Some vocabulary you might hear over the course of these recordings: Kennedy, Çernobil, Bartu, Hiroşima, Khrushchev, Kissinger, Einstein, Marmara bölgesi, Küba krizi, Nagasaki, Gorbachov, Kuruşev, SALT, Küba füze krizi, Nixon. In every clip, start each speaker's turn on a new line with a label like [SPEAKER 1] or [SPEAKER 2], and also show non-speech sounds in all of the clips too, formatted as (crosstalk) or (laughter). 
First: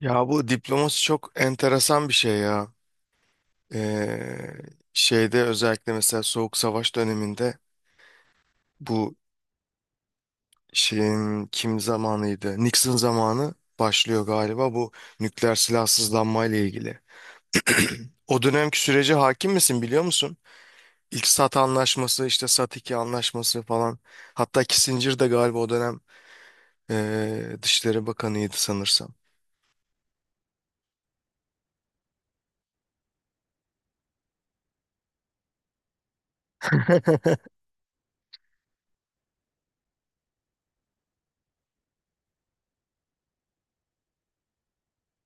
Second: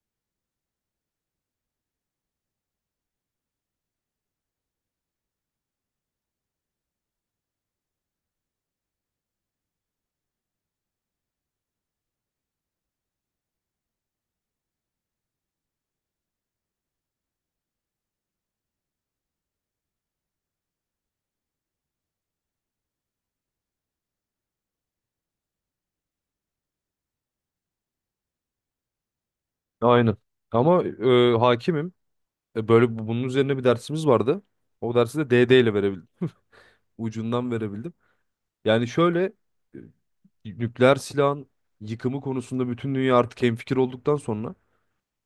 [SPEAKER 1] Ya bu diplomasi çok enteresan bir şey ya. Ee, şeyde özellikle mesela Soğuk Savaş döneminde bu şeyin kim zamanıydı? Nixon zamanı başlıyor galiba bu nükleer silahsızlanma ile ilgili. (clears throat) O dönemki sürece hakim misin biliyor musun? İlk SALT anlaşması işte SALT 2 anlaşması falan. Hatta Kissinger de galiba o dönem Dışişleri Bakanıydı sanırsam.
[SPEAKER 2] Aynen. Ama hakimim. Böyle bunun üzerine bir dersimiz vardı. O dersi de DD ile verebildim.
[SPEAKER 1] (laughs) Hı
[SPEAKER 2] Ucundan verebildim. Yani şöyle, e, nükleer silahın yıkımı konusunda bütün dünya artık hemfikir olduktan sonra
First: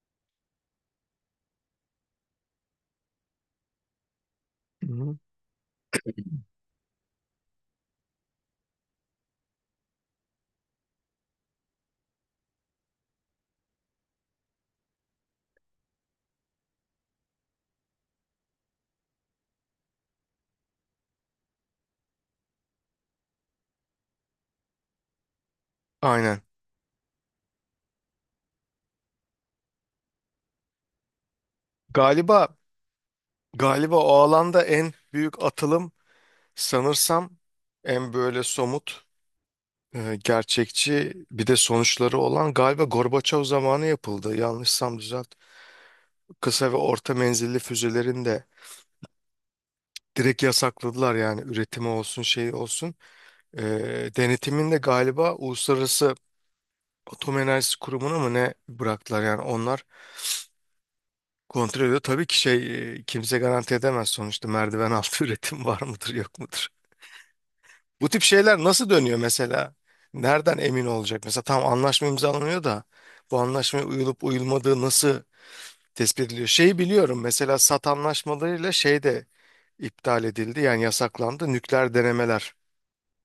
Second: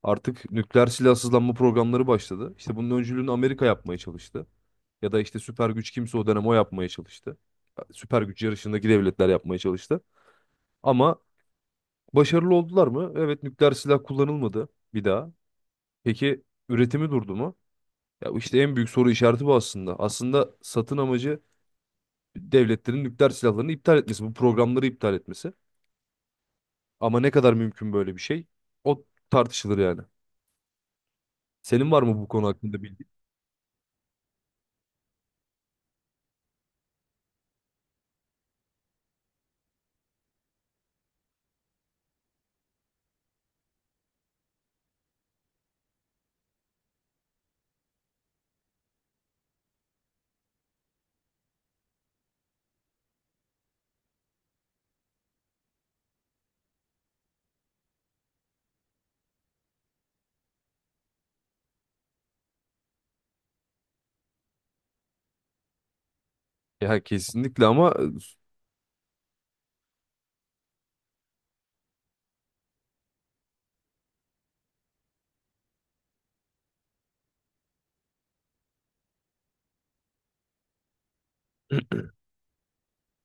[SPEAKER 2] artık nükleer silahsızlanma programları başladı. İşte bunun öncülüğünü Amerika yapmaya çalıştı. Ya
[SPEAKER 1] hı.
[SPEAKER 2] da işte süper güç kimse o dönem o yapmaya çalıştı. Süper güç yarışındaki devletler yapmaya çalıştı. Ama başarılı oldular mı? Evet, nükleer silah kullanılmadı bir daha. Peki üretimi durdu mu? Ya işte en büyük soru işareti bu aslında. Aslında satın amacı devletlerin nükleer silahlarını iptal etmesi, bu programları iptal etmesi.
[SPEAKER 1] Aynen.
[SPEAKER 2] Ama ne kadar mümkün böyle bir şey? O tartışılır yani. Senin var mı bu konu
[SPEAKER 1] Galiba
[SPEAKER 2] hakkında bildiğin?
[SPEAKER 1] Galiba o alanda en büyük atılım sanırsam en böyle somut, gerçekçi bir de sonuçları olan galiba Gorbaçov zamanı yapıldı. Yanlışsam düzelt. Kısa ve orta menzilli füzelerin de direkt yasakladılar yani üretimi olsun şey olsun. E, denetimin de galiba Uluslararası Atom Enerjisi Kurumu'na mı ne bıraktılar yani onlar kontrol ediyor. Tabii ki şey kimse garanti edemez sonuçta merdiven altı (laughs) üretim var mıdır yok mudur.
[SPEAKER 2] Ya kesinlikle, ama
[SPEAKER 1] Bu tip şeyler nasıl dönüyor mesela? Nereden emin olacak? Mesela tam anlaşma imzalanıyor da bu anlaşmaya uyulup uyulmadığı nasıl tespit ediliyor? Şeyi biliyorum mesela SAT anlaşmalarıyla şey de iptal edildi yani yasaklandı nükleer denemeler.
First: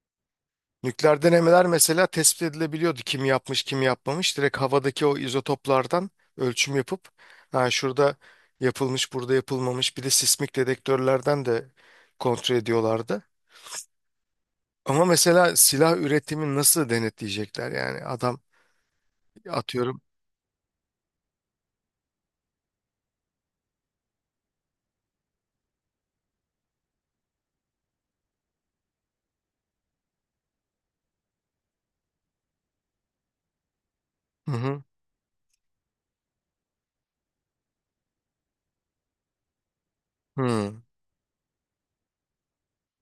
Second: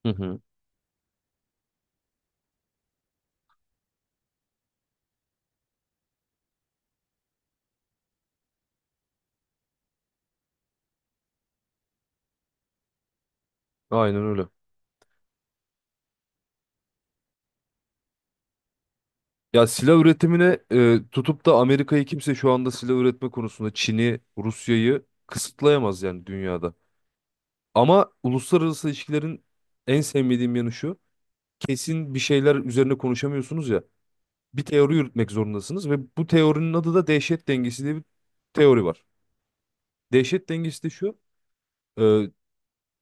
[SPEAKER 2] hı hı.
[SPEAKER 1] Nükleer denemeler mesela tespit edilebiliyordu kim yapmış kim yapmamış. Direkt havadaki o izotoplardan ölçüm yapıp ha şurada yapılmış burada yapılmamış bir de sismik dedektörlerden de kontrol ediyorlardı.
[SPEAKER 2] Aynen öyle.
[SPEAKER 1] Ama mesela silah üretimini nasıl denetleyecekler yani adam
[SPEAKER 2] Ya silah
[SPEAKER 1] atıyorum.
[SPEAKER 2] üretimine tutup da Amerika'yı kimse şu anda silah üretme konusunda Çin'i, Rusya'yı kısıtlayamaz yani dünyada. Ama uluslararası ilişkilerin en sevmediğim yanı şu. Kesin bir şeyler üzerine konuşamıyorsunuz ya.
[SPEAKER 1] Hı
[SPEAKER 2] Bir
[SPEAKER 1] hı.
[SPEAKER 2] teori yürütmek zorundasınız ve bu teorinin adı da dehşet dengesi diye bir teori var. Dehşet
[SPEAKER 1] Hı.
[SPEAKER 2] dengesi de şu: e,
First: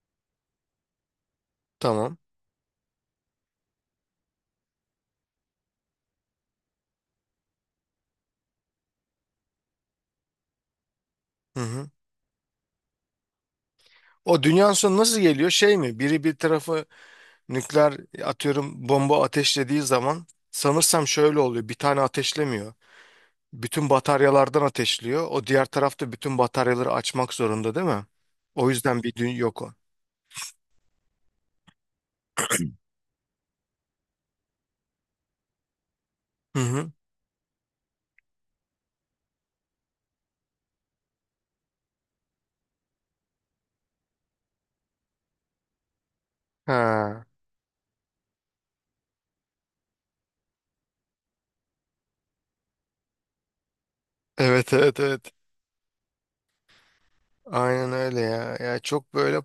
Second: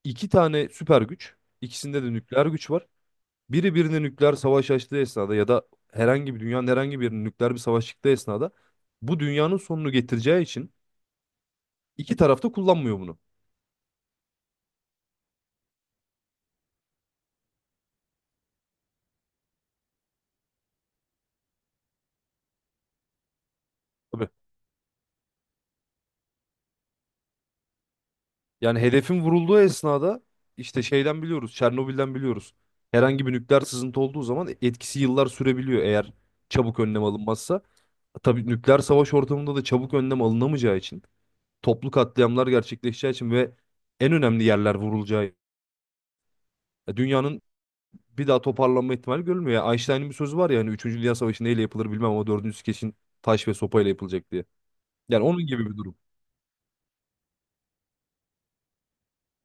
[SPEAKER 2] iki tane süper güç, ikisinde de
[SPEAKER 1] Tamam.
[SPEAKER 2] nükleer güç var. Biri birine nükleer savaş açtığı esnada ya da herhangi bir dünyanın herhangi bir yerine nükleer bir savaş çıktığı esnada bu dünyanın sonunu getireceği için
[SPEAKER 1] Hı hı.
[SPEAKER 2] iki taraf da kullanmıyor bunu.
[SPEAKER 1] O dünyanın sonu nasıl geliyor? Şey mi? Biri bir tarafı nükleer atıyorum bomba ateşlediği zaman sanırsam şöyle oluyor. Bir tane ateşlemiyor. Bütün
[SPEAKER 2] Tabii.
[SPEAKER 1] bataryalardan ateşliyor. O diğer tarafta bütün bataryaları açmak zorunda değil mi? O
[SPEAKER 2] Yani
[SPEAKER 1] yüzden bir
[SPEAKER 2] hedefin
[SPEAKER 1] dün
[SPEAKER 2] vurulduğu
[SPEAKER 1] yok o.
[SPEAKER 2] esnada işte şeyden biliyoruz, Çernobil'den biliyoruz. Herhangi bir nükleer sızıntı olduğu zaman etkisi yıllar sürebiliyor, eğer
[SPEAKER 1] Hı
[SPEAKER 2] çabuk
[SPEAKER 1] hı.
[SPEAKER 2] önlem alınmazsa. Tabii nükleer savaş ortamında da çabuk önlem alınamayacağı için, toplu katliamlar gerçekleşeceği için ve en önemli yerler vurulacağı,
[SPEAKER 1] Ha.
[SPEAKER 2] dünyanın bir daha toparlanma ihtimali görülmüyor. Yani Einstein'ın bir sözü var ya, hani 3. Dünya Savaşı neyle yapılır bilmem ama 4. kesin taş ve sopayla yapılacak diye.
[SPEAKER 1] Evet evet
[SPEAKER 2] Yani
[SPEAKER 1] evet.
[SPEAKER 2] onun gibi bir durum.
[SPEAKER 1] Aynen öyle ya. Ya çok böyle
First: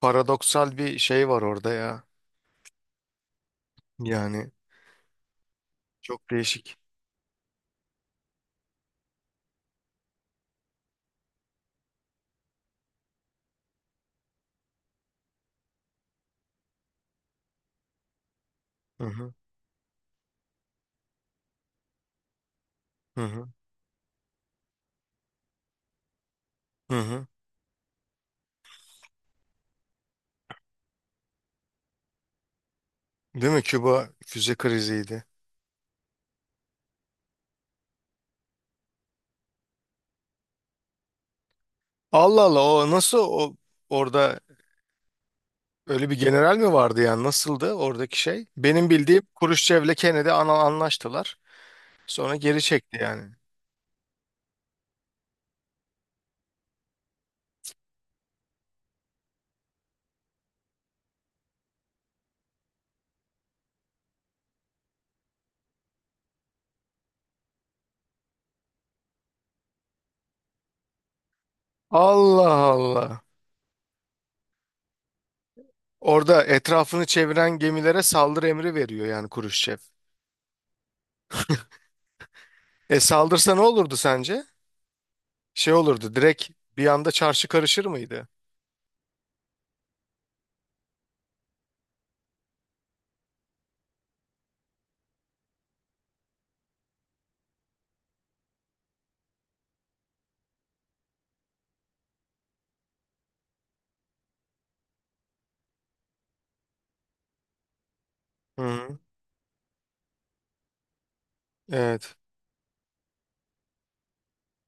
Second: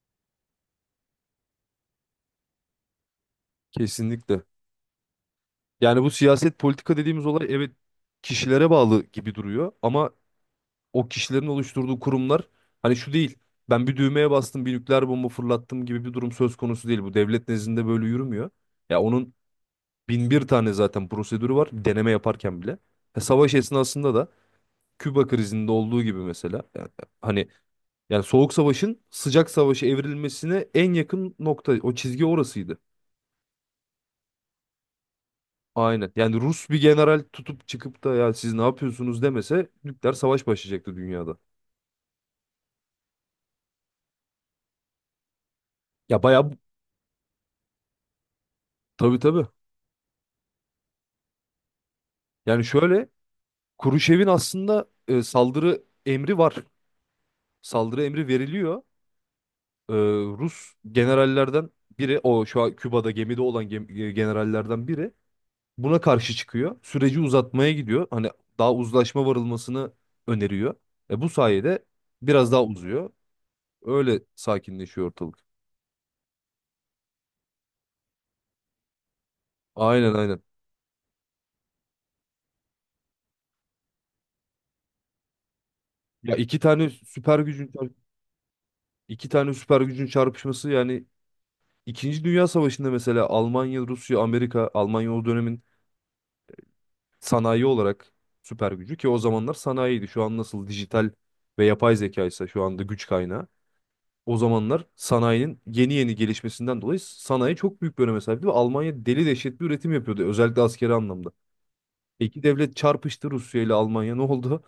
[SPEAKER 1] paradoksal bir şey var orada ya.
[SPEAKER 2] Kesinlikle.
[SPEAKER 1] Yani
[SPEAKER 2] Yani bu
[SPEAKER 1] çok
[SPEAKER 2] siyaset
[SPEAKER 1] değişik.
[SPEAKER 2] politika dediğimiz olay, evet, kişilere bağlı gibi duruyor ama o kişilerin oluşturduğu kurumlar hani şu değil. Ben bir düğmeye bastım, bir nükleer bomba fırlattım gibi bir durum söz konusu değil. Bu devlet nezdinde böyle yürümüyor. Ya
[SPEAKER 1] Hı
[SPEAKER 2] onun
[SPEAKER 1] hı.
[SPEAKER 2] bin bir tane zaten prosedürü var deneme yaparken bile.
[SPEAKER 1] Hı hı.
[SPEAKER 2] Savaş esnasında da Küba krizinde olduğu gibi mesela yani,
[SPEAKER 1] Hı hı.
[SPEAKER 2] hani yani soğuk savaşın sıcak savaşa evrilmesine en yakın nokta o çizgi orasıydı.
[SPEAKER 1] Değil mi? Küba füze kriziydi.
[SPEAKER 2] Aynen. Yani Rus bir general tutup çıkıp da ya siz ne yapıyorsunuz demese nükleer savaş başlayacaktı dünyada.
[SPEAKER 1] Allah Allah o nasıl o orada öyle bir
[SPEAKER 2] Ya bayağı
[SPEAKER 1] general mi vardı yani nasıldı oradaki şey? Benim
[SPEAKER 2] tabii,
[SPEAKER 1] bildiğim
[SPEAKER 2] tabii.
[SPEAKER 1] Kuruşçev'le Kennedy anlaştılar. Sonra geri
[SPEAKER 2] Yani
[SPEAKER 1] çekti
[SPEAKER 2] şöyle,
[SPEAKER 1] yani.
[SPEAKER 2] Kuruşev'in aslında saldırı emri var. Saldırı emri veriliyor. E, Rus generallerden biri, o şu an Küba'da gemide olan generallerden biri, buna karşı çıkıyor. Süreci uzatmaya gidiyor. Hani daha uzlaşma varılmasını öneriyor. Bu sayede biraz
[SPEAKER 1] Allah
[SPEAKER 2] daha uzuyor.
[SPEAKER 1] Allah.
[SPEAKER 2] Öyle sakinleşiyor ortalık.
[SPEAKER 1] Orada etrafını çeviren gemilere saldırı emri veriyor yani Kuruşçev.
[SPEAKER 2] Aynen, aynen.
[SPEAKER 1] E saldırsa ne olurdu sence? Şey olurdu
[SPEAKER 2] Ya
[SPEAKER 1] direkt
[SPEAKER 2] iki
[SPEAKER 1] bir
[SPEAKER 2] tane
[SPEAKER 1] anda
[SPEAKER 2] süper
[SPEAKER 1] çarşı
[SPEAKER 2] gücün
[SPEAKER 1] karışır mıydı?
[SPEAKER 2] iki tane süper gücün çarpışması yani. İkinci Dünya Savaşı'nda mesela Almanya, Rusya, Amerika, Almanya o dönemin sanayi olarak süper gücü, ki o zamanlar sanayiydi. Şu an nasıl dijital ve yapay zeka ise şu anda güç kaynağı. O zamanlar sanayinin yeni yeni gelişmesinden dolayı sanayi çok büyük bir öneme sahipti ve
[SPEAKER 1] Hı hı.
[SPEAKER 2] Almanya deli dehşet bir üretim yapıyordu özellikle askeri anlamda.
[SPEAKER 1] Evet.
[SPEAKER 2] İki devlet çarpıştı, Rusya ile Almanya, ne oldu?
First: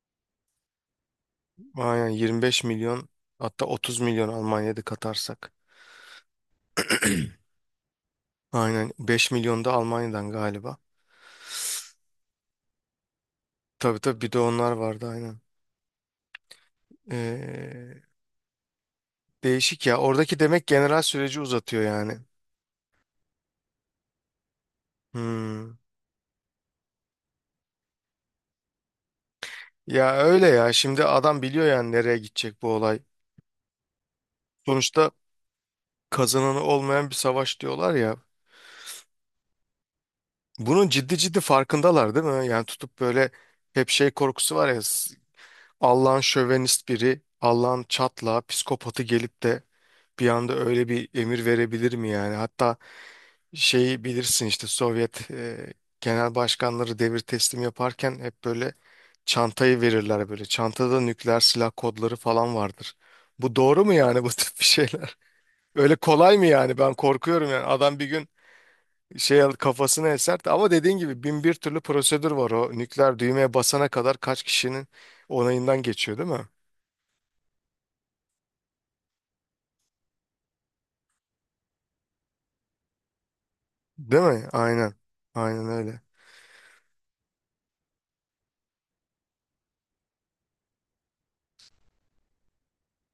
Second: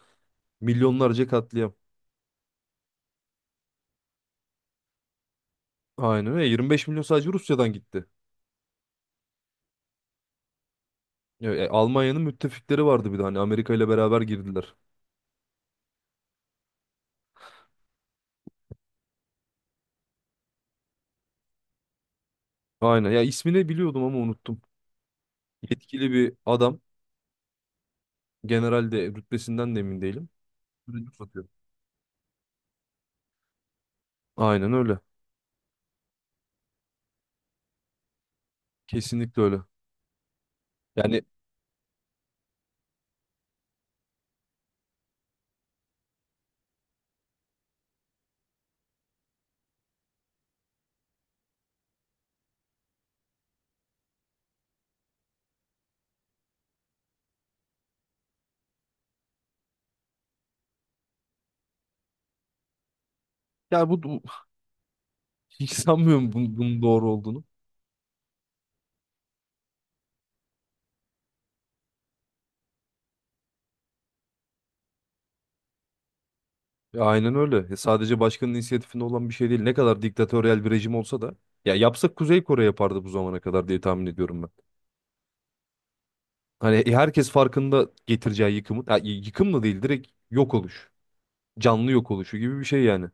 [SPEAKER 2] Milyonlarca katliam.
[SPEAKER 1] Aynen 25 milyon hatta 30 milyon Almanya'da katarsak.
[SPEAKER 2] Aynen öyle, 25 milyon sadece Rusya'dan gitti.
[SPEAKER 1] Aynen 5 milyon da Almanya'dan galiba.
[SPEAKER 2] Ya, Almanya'nın müttefikleri vardı bir de, hani Amerika ile
[SPEAKER 1] Tabii tabii
[SPEAKER 2] beraber
[SPEAKER 1] bir de onlar
[SPEAKER 2] girdiler.
[SPEAKER 1] vardı aynen. Ee, değişik ya. Oradaki demek general süreci uzatıyor yani.
[SPEAKER 2] Aynen ya, ismini biliyordum ama unuttum.
[SPEAKER 1] Hmm.
[SPEAKER 2] Yetkili bir adam. General de, rütbesinden de emin
[SPEAKER 1] Ya
[SPEAKER 2] değilim.
[SPEAKER 1] öyle ya. Şimdi
[SPEAKER 2] Mürekkep
[SPEAKER 1] adam
[SPEAKER 2] atıyor.
[SPEAKER 1] biliyor yani nereye gidecek bu olay.
[SPEAKER 2] Aynen öyle.
[SPEAKER 1] Sonuçta kazananı olmayan bir savaş diyorlar ya.
[SPEAKER 2] Kesinlikle öyle.
[SPEAKER 1] Bunun ciddi
[SPEAKER 2] Yani
[SPEAKER 1] ciddi farkındalar değil mi? Yani tutup böyle hep şey korkusu var ya. Allah'ın şövenist biri, Allah'ın çatla, psikopatı gelip de bir anda öyle bir emir verebilir mi yani? Hatta şeyi bilirsin işte Sovyet genel başkanları devir teslim yaparken hep böyle çantayı verirler böyle. Çantada nükleer silah kodları falan vardır. Bu doğru
[SPEAKER 2] ya
[SPEAKER 1] mu yani bu tip bir şeyler?
[SPEAKER 2] (laughs) hiç
[SPEAKER 1] (laughs) Öyle
[SPEAKER 2] sanmıyorum
[SPEAKER 1] kolay mı
[SPEAKER 2] bunun,
[SPEAKER 1] yani?
[SPEAKER 2] bunun
[SPEAKER 1] Ben
[SPEAKER 2] doğru olduğunu.
[SPEAKER 1] korkuyorum yani. Adam bir gün şey kafasını eser ama dediğin gibi bin bir türlü prosedür var o nükleer düğmeye basana kadar kaç kişinin onayından geçiyor değil mi?
[SPEAKER 2] Ya aynen öyle. Ya sadece başkanın inisiyatifinde olan bir şey değil. Ne kadar diktatöryel bir rejim olsa da ya, yapsak Kuzey Kore yapardı bu zamana kadar diye tahmin
[SPEAKER 1] Değil
[SPEAKER 2] ediyorum
[SPEAKER 1] mi?
[SPEAKER 2] ben.
[SPEAKER 1] Aynen. Aynen öyle.
[SPEAKER 2] Hani herkes farkında getireceği yıkımın, ya, yıkım da değil, direkt yok oluş. Canlı yok oluşu gibi bir şey yani.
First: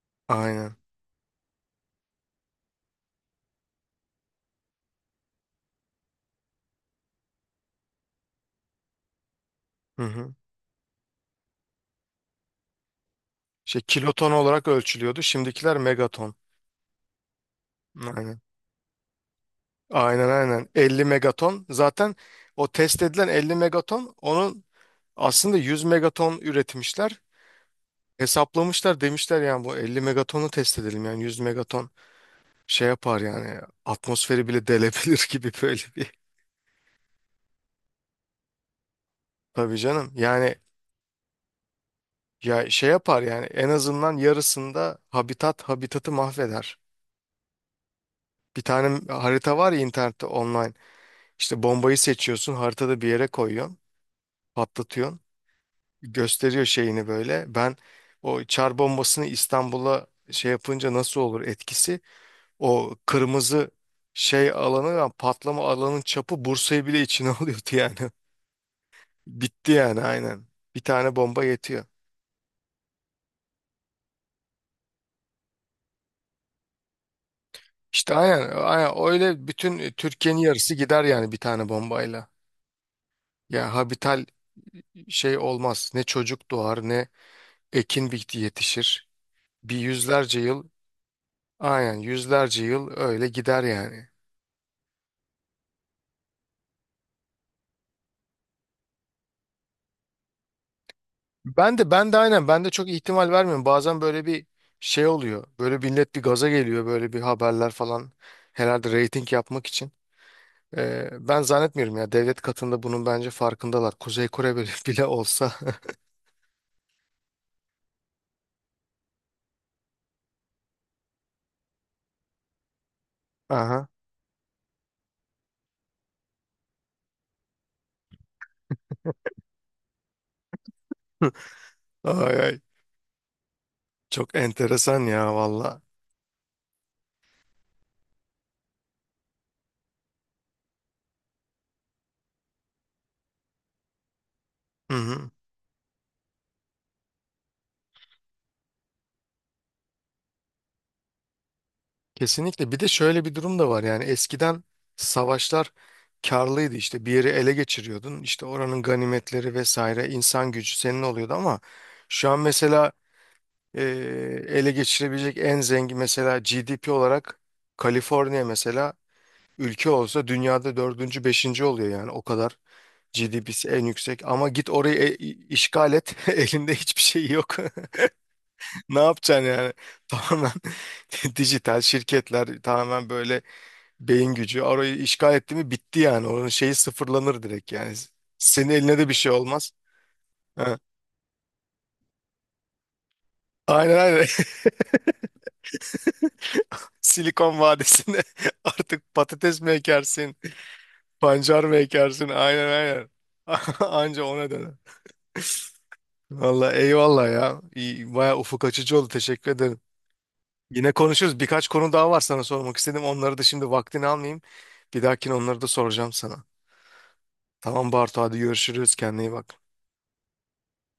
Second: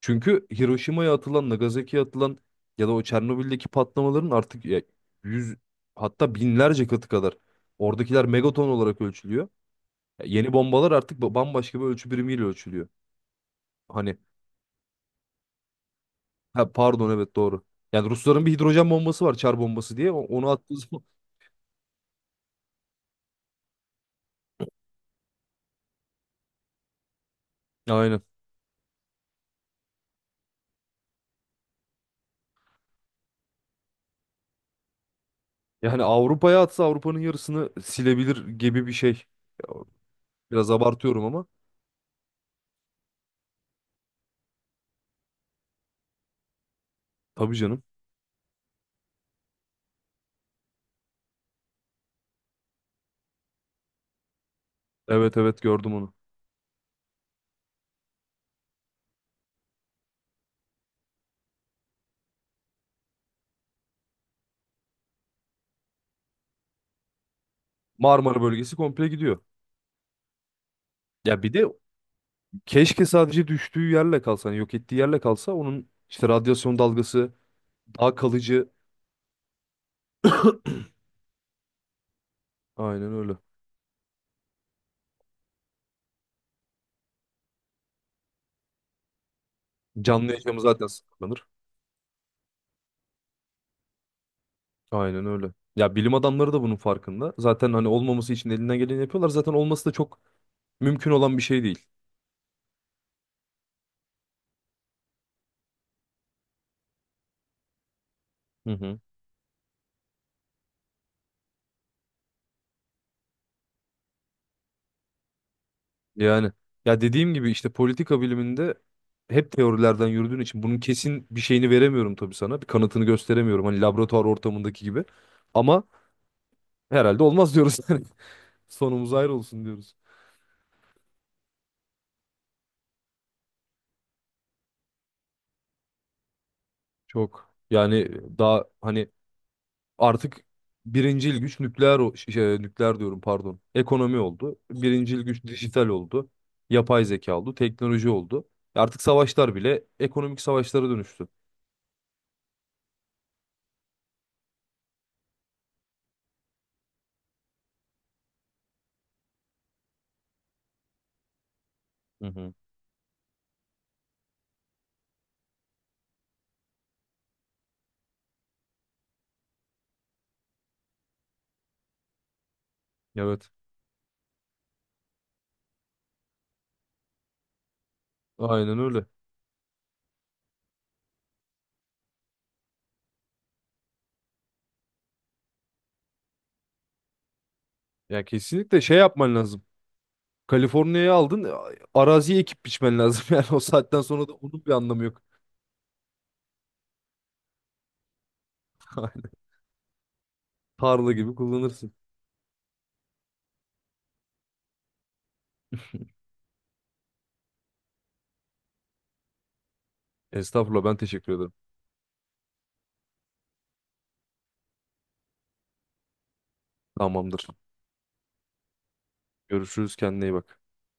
[SPEAKER 2] Çünkü
[SPEAKER 1] Aynen.
[SPEAKER 2] Hiroşima'ya atılan, Nagasaki'ye atılan ya da o Çernobil'deki patlamaların artık ya yüz, hatta binlerce katı kadar, oradakiler megaton olarak ölçülüyor.
[SPEAKER 1] Hı
[SPEAKER 2] Ya
[SPEAKER 1] hı.
[SPEAKER 2] yeni bombalar artık bambaşka bir ölçü birimiyle ölçülüyor.
[SPEAKER 1] Şey
[SPEAKER 2] Hani
[SPEAKER 1] kiloton olarak ölçülüyordu. Şimdikiler megaton.
[SPEAKER 2] ha, pardon, evet doğru. Yani
[SPEAKER 1] Aynen.
[SPEAKER 2] Rusların bir hidrojen bombası var, çar bombası diye,
[SPEAKER 1] Aynen
[SPEAKER 2] onu
[SPEAKER 1] aynen.
[SPEAKER 2] attığı zaman.
[SPEAKER 1] 50 megaton. Zaten o test edilen 50 megaton onun aslında 100 megaton üretmişler.
[SPEAKER 2] (laughs) Aynen.
[SPEAKER 1] Hesaplamışlar demişler yani bu 50 megatonu test edelim yani 100 megaton şey yapar yani atmosferi bile delebilir (laughs) gibi böyle
[SPEAKER 2] Yani
[SPEAKER 1] bir.
[SPEAKER 2] Avrupa'ya atsa Avrupa'nın yarısını silebilir gibi bir şey. Ya,
[SPEAKER 1] Tabii canım. Yani
[SPEAKER 2] biraz abartıyorum ama.
[SPEAKER 1] ya şey yapar yani en azından yarısında habitatı mahveder.
[SPEAKER 2] Tabii canım.
[SPEAKER 1] Bir tane harita var ya internette online. İşte bombayı seçiyorsun haritada bir yere koyuyorsun. Patlatıyorsun.
[SPEAKER 2] Evet, evet, gördüm onu.
[SPEAKER 1] Gösteriyor şeyini böyle. Ben o çar bombasını İstanbul'a şey yapınca nasıl olur etkisi? O kırmızı şey alanı yani patlama alanın çapı Bursa'yı bile içine (laughs) alıyordu yani.
[SPEAKER 2] Marmara bölgesi komple gidiyor.
[SPEAKER 1] Bitti yani aynen. Bir tane
[SPEAKER 2] Ya
[SPEAKER 1] bomba
[SPEAKER 2] bir de
[SPEAKER 1] yetiyor.
[SPEAKER 2] keşke sadece düştüğü yerle kalsa, hani yok ettiği yerle kalsa, onun işte radyasyon dalgası
[SPEAKER 1] İşte
[SPEAKER 2] daha
[SPEAKER 1] aynen,
[SPEAKER 2] kalıcı.
[SPEAKER 1] aynen öyle bütün Türkiye'nin yarısı gider yani bir tane bombayla.
[SPEAKER 2] Aynen öyle.
[SPEAKER 1] Ya habital şey olmaz. Ne çocuk doğar ne ekin bitti yetişir. Bir
[SPEAKER 2] Canlı
[SPEAKER 1] yüzlerce
[SPEAKER 2] yaşamı
[SPEAKER 1] yıl
[SPEAKER 2] zaten sınırlanır.
[SPEAKER 1] aynen yüzlerce yıl öyle gider yani.
[SPEAKER 2] Aynen öyle. Ya bilim adamları da bunun farkında. Zaten hani olmaması için elinden geleni yapıyorlar. Zaten olması da çok mümkün olan bir şey
[SPEAKER 1] Ben
[SPEAKER 2] değil.
[SPEAKER 1] de ben de aynen ben de çok ihtimal vermiyorum. Bazen böyle bir şey oluyor. Böyle millet bir gaza geliyor böyle bir haberler falan
[SPEAKER 2] Hı
[SPEAKER 1] herhalde
[SPEAKER 2] hı.
[SPEAKER 1] reyting yapmak için. Ben zannetmiyorum ya devlet katında bunun bence farkındalar. Kuzey Kore bile, (laughs) bile olsa.
[SPEAKER 2] Yani ya dediğim gibi işte politika biliminde hep teorilerden yürüdüğün için bunun kesin bir şeyini veremiyorum tabii sana. Bir kanıtını
[SPEAKER 1] (laughs)
[SPEAKER 2] gösteremiyorum. Hani
[SPEAKER 1] Aha.
[SPEAKER 2] laboratuvar ortamındaki gibi. Ama herhalde olmaz diyoruz. (laughs) Yani sonumuz ayrı olsun diyoruz.
[SPEAKER 1] (laughs) Ay ay. Çok enteresan ya valla.
[SPEAKER 2] Çok. Yani daha hani artık birincil güç nükleer şey, nükleer diyorum, pardon. Ekonomi oldu.
[SPEAKER 1] Hı
[SPEAKER 2] Birincil
[SPEAKER 1] hı.
[SPEAKER 2] güç dijital oldu. Yapay zeka oldu. Teknoloji oldu. Artık savaşlar bile ekonomik savaşlara dönüştü.
[SPEAKER 1] Kesinlikle. Bir de şöyle bir durum da var yani eskiden savaşlar karlıydı işte bir yeri ele geçiriyordun işte oranın ganimetleri vesaire insan gücü senin oluyordu ama
[SPEAKER 2] Hı
[SPEAKER 1] şu an
[SPEAKER 2] hı.
[SPEAKER 1] mesela e, ele geçirebilecek en zengin mesela GDP olarak Kaliforniya mesela ülke olsa dünyada dördüncü, beşinci oluyor yani o kadar
[SPEAKER 2] Evet.
[SPEAKER 1] GDP'si en yüksek ama git orayı işgal et (laughs) elinde hiçbir şey yok
[SPEAKER 2] Aynen
[SPEAKER 1] (laughs) ne
[SPEAKER 2] öyle.
[SPEAKER 1] yapacaksın yani (laughs) tamamen (laughs) dijital şirketler tamamen böyle beyin gücü orayı işgal etti mi bitti yani onun şeyi sıfırlanır direkt yani
[SPEAKER 2] Ya
[SPEAKER 1] senin
[SPEAKER 2] kesinlikle
[SPEAKER 1] eline
[SPEAKER 2] şey
[SPEAKER 1] de bir şey
[SPEAKER 2] yapman lazım.
[SPEAKER 1] olmaz. Ha.
[SPEAKER 2] Kaliforniya'yı aldın, araziye ekip biçmen lazım. (laughs) Yani o
[SPEAKER 1] Aynen
[SPEAKER 2] saatten sonra
[SPEAKER 1] aynen
[SPEAKER 2] da onun bir anlamı yok.
[SPEAKER 1] (laughs) Silikon Vadisi'nde (laughs) artık
[SPEAKER 2] (laughs)
[SPEAKER 1] patates mi ekersin?
[SPEAKER 2] Tarla gibi
[SPEAKER 1] Pancar mı
[SPEAKER 2] kullanırsın.
[SPEAKER 1] ekersin? Aynen aynen. (laughs) Anca ona döner. Valla eyvallah ya. İyi, baya ufuk açıcı oldu. Teşekkür ederim.
[SPEAKER 2] Estağfurullah,
[SPEAKER 1] Yine
[SPEAKER 2] ben teşekkür
[SPEAKER 1] konuşuruz.
[SPEAKER 2] ederim.
[SPEAKER 1] Birkaç konu daha var sana sormak istedim. Onları da şimdi vaktini almayayım. Bir dahakine onları da soracağım sana.
[SPEAKER 2] Tamamdır.
[SPEAKER 1] Tamam Bartu hadi görüşürüz. Kendine iyi bak.
[SPEAKER 2] Görüşürüz, kendine iyi bak.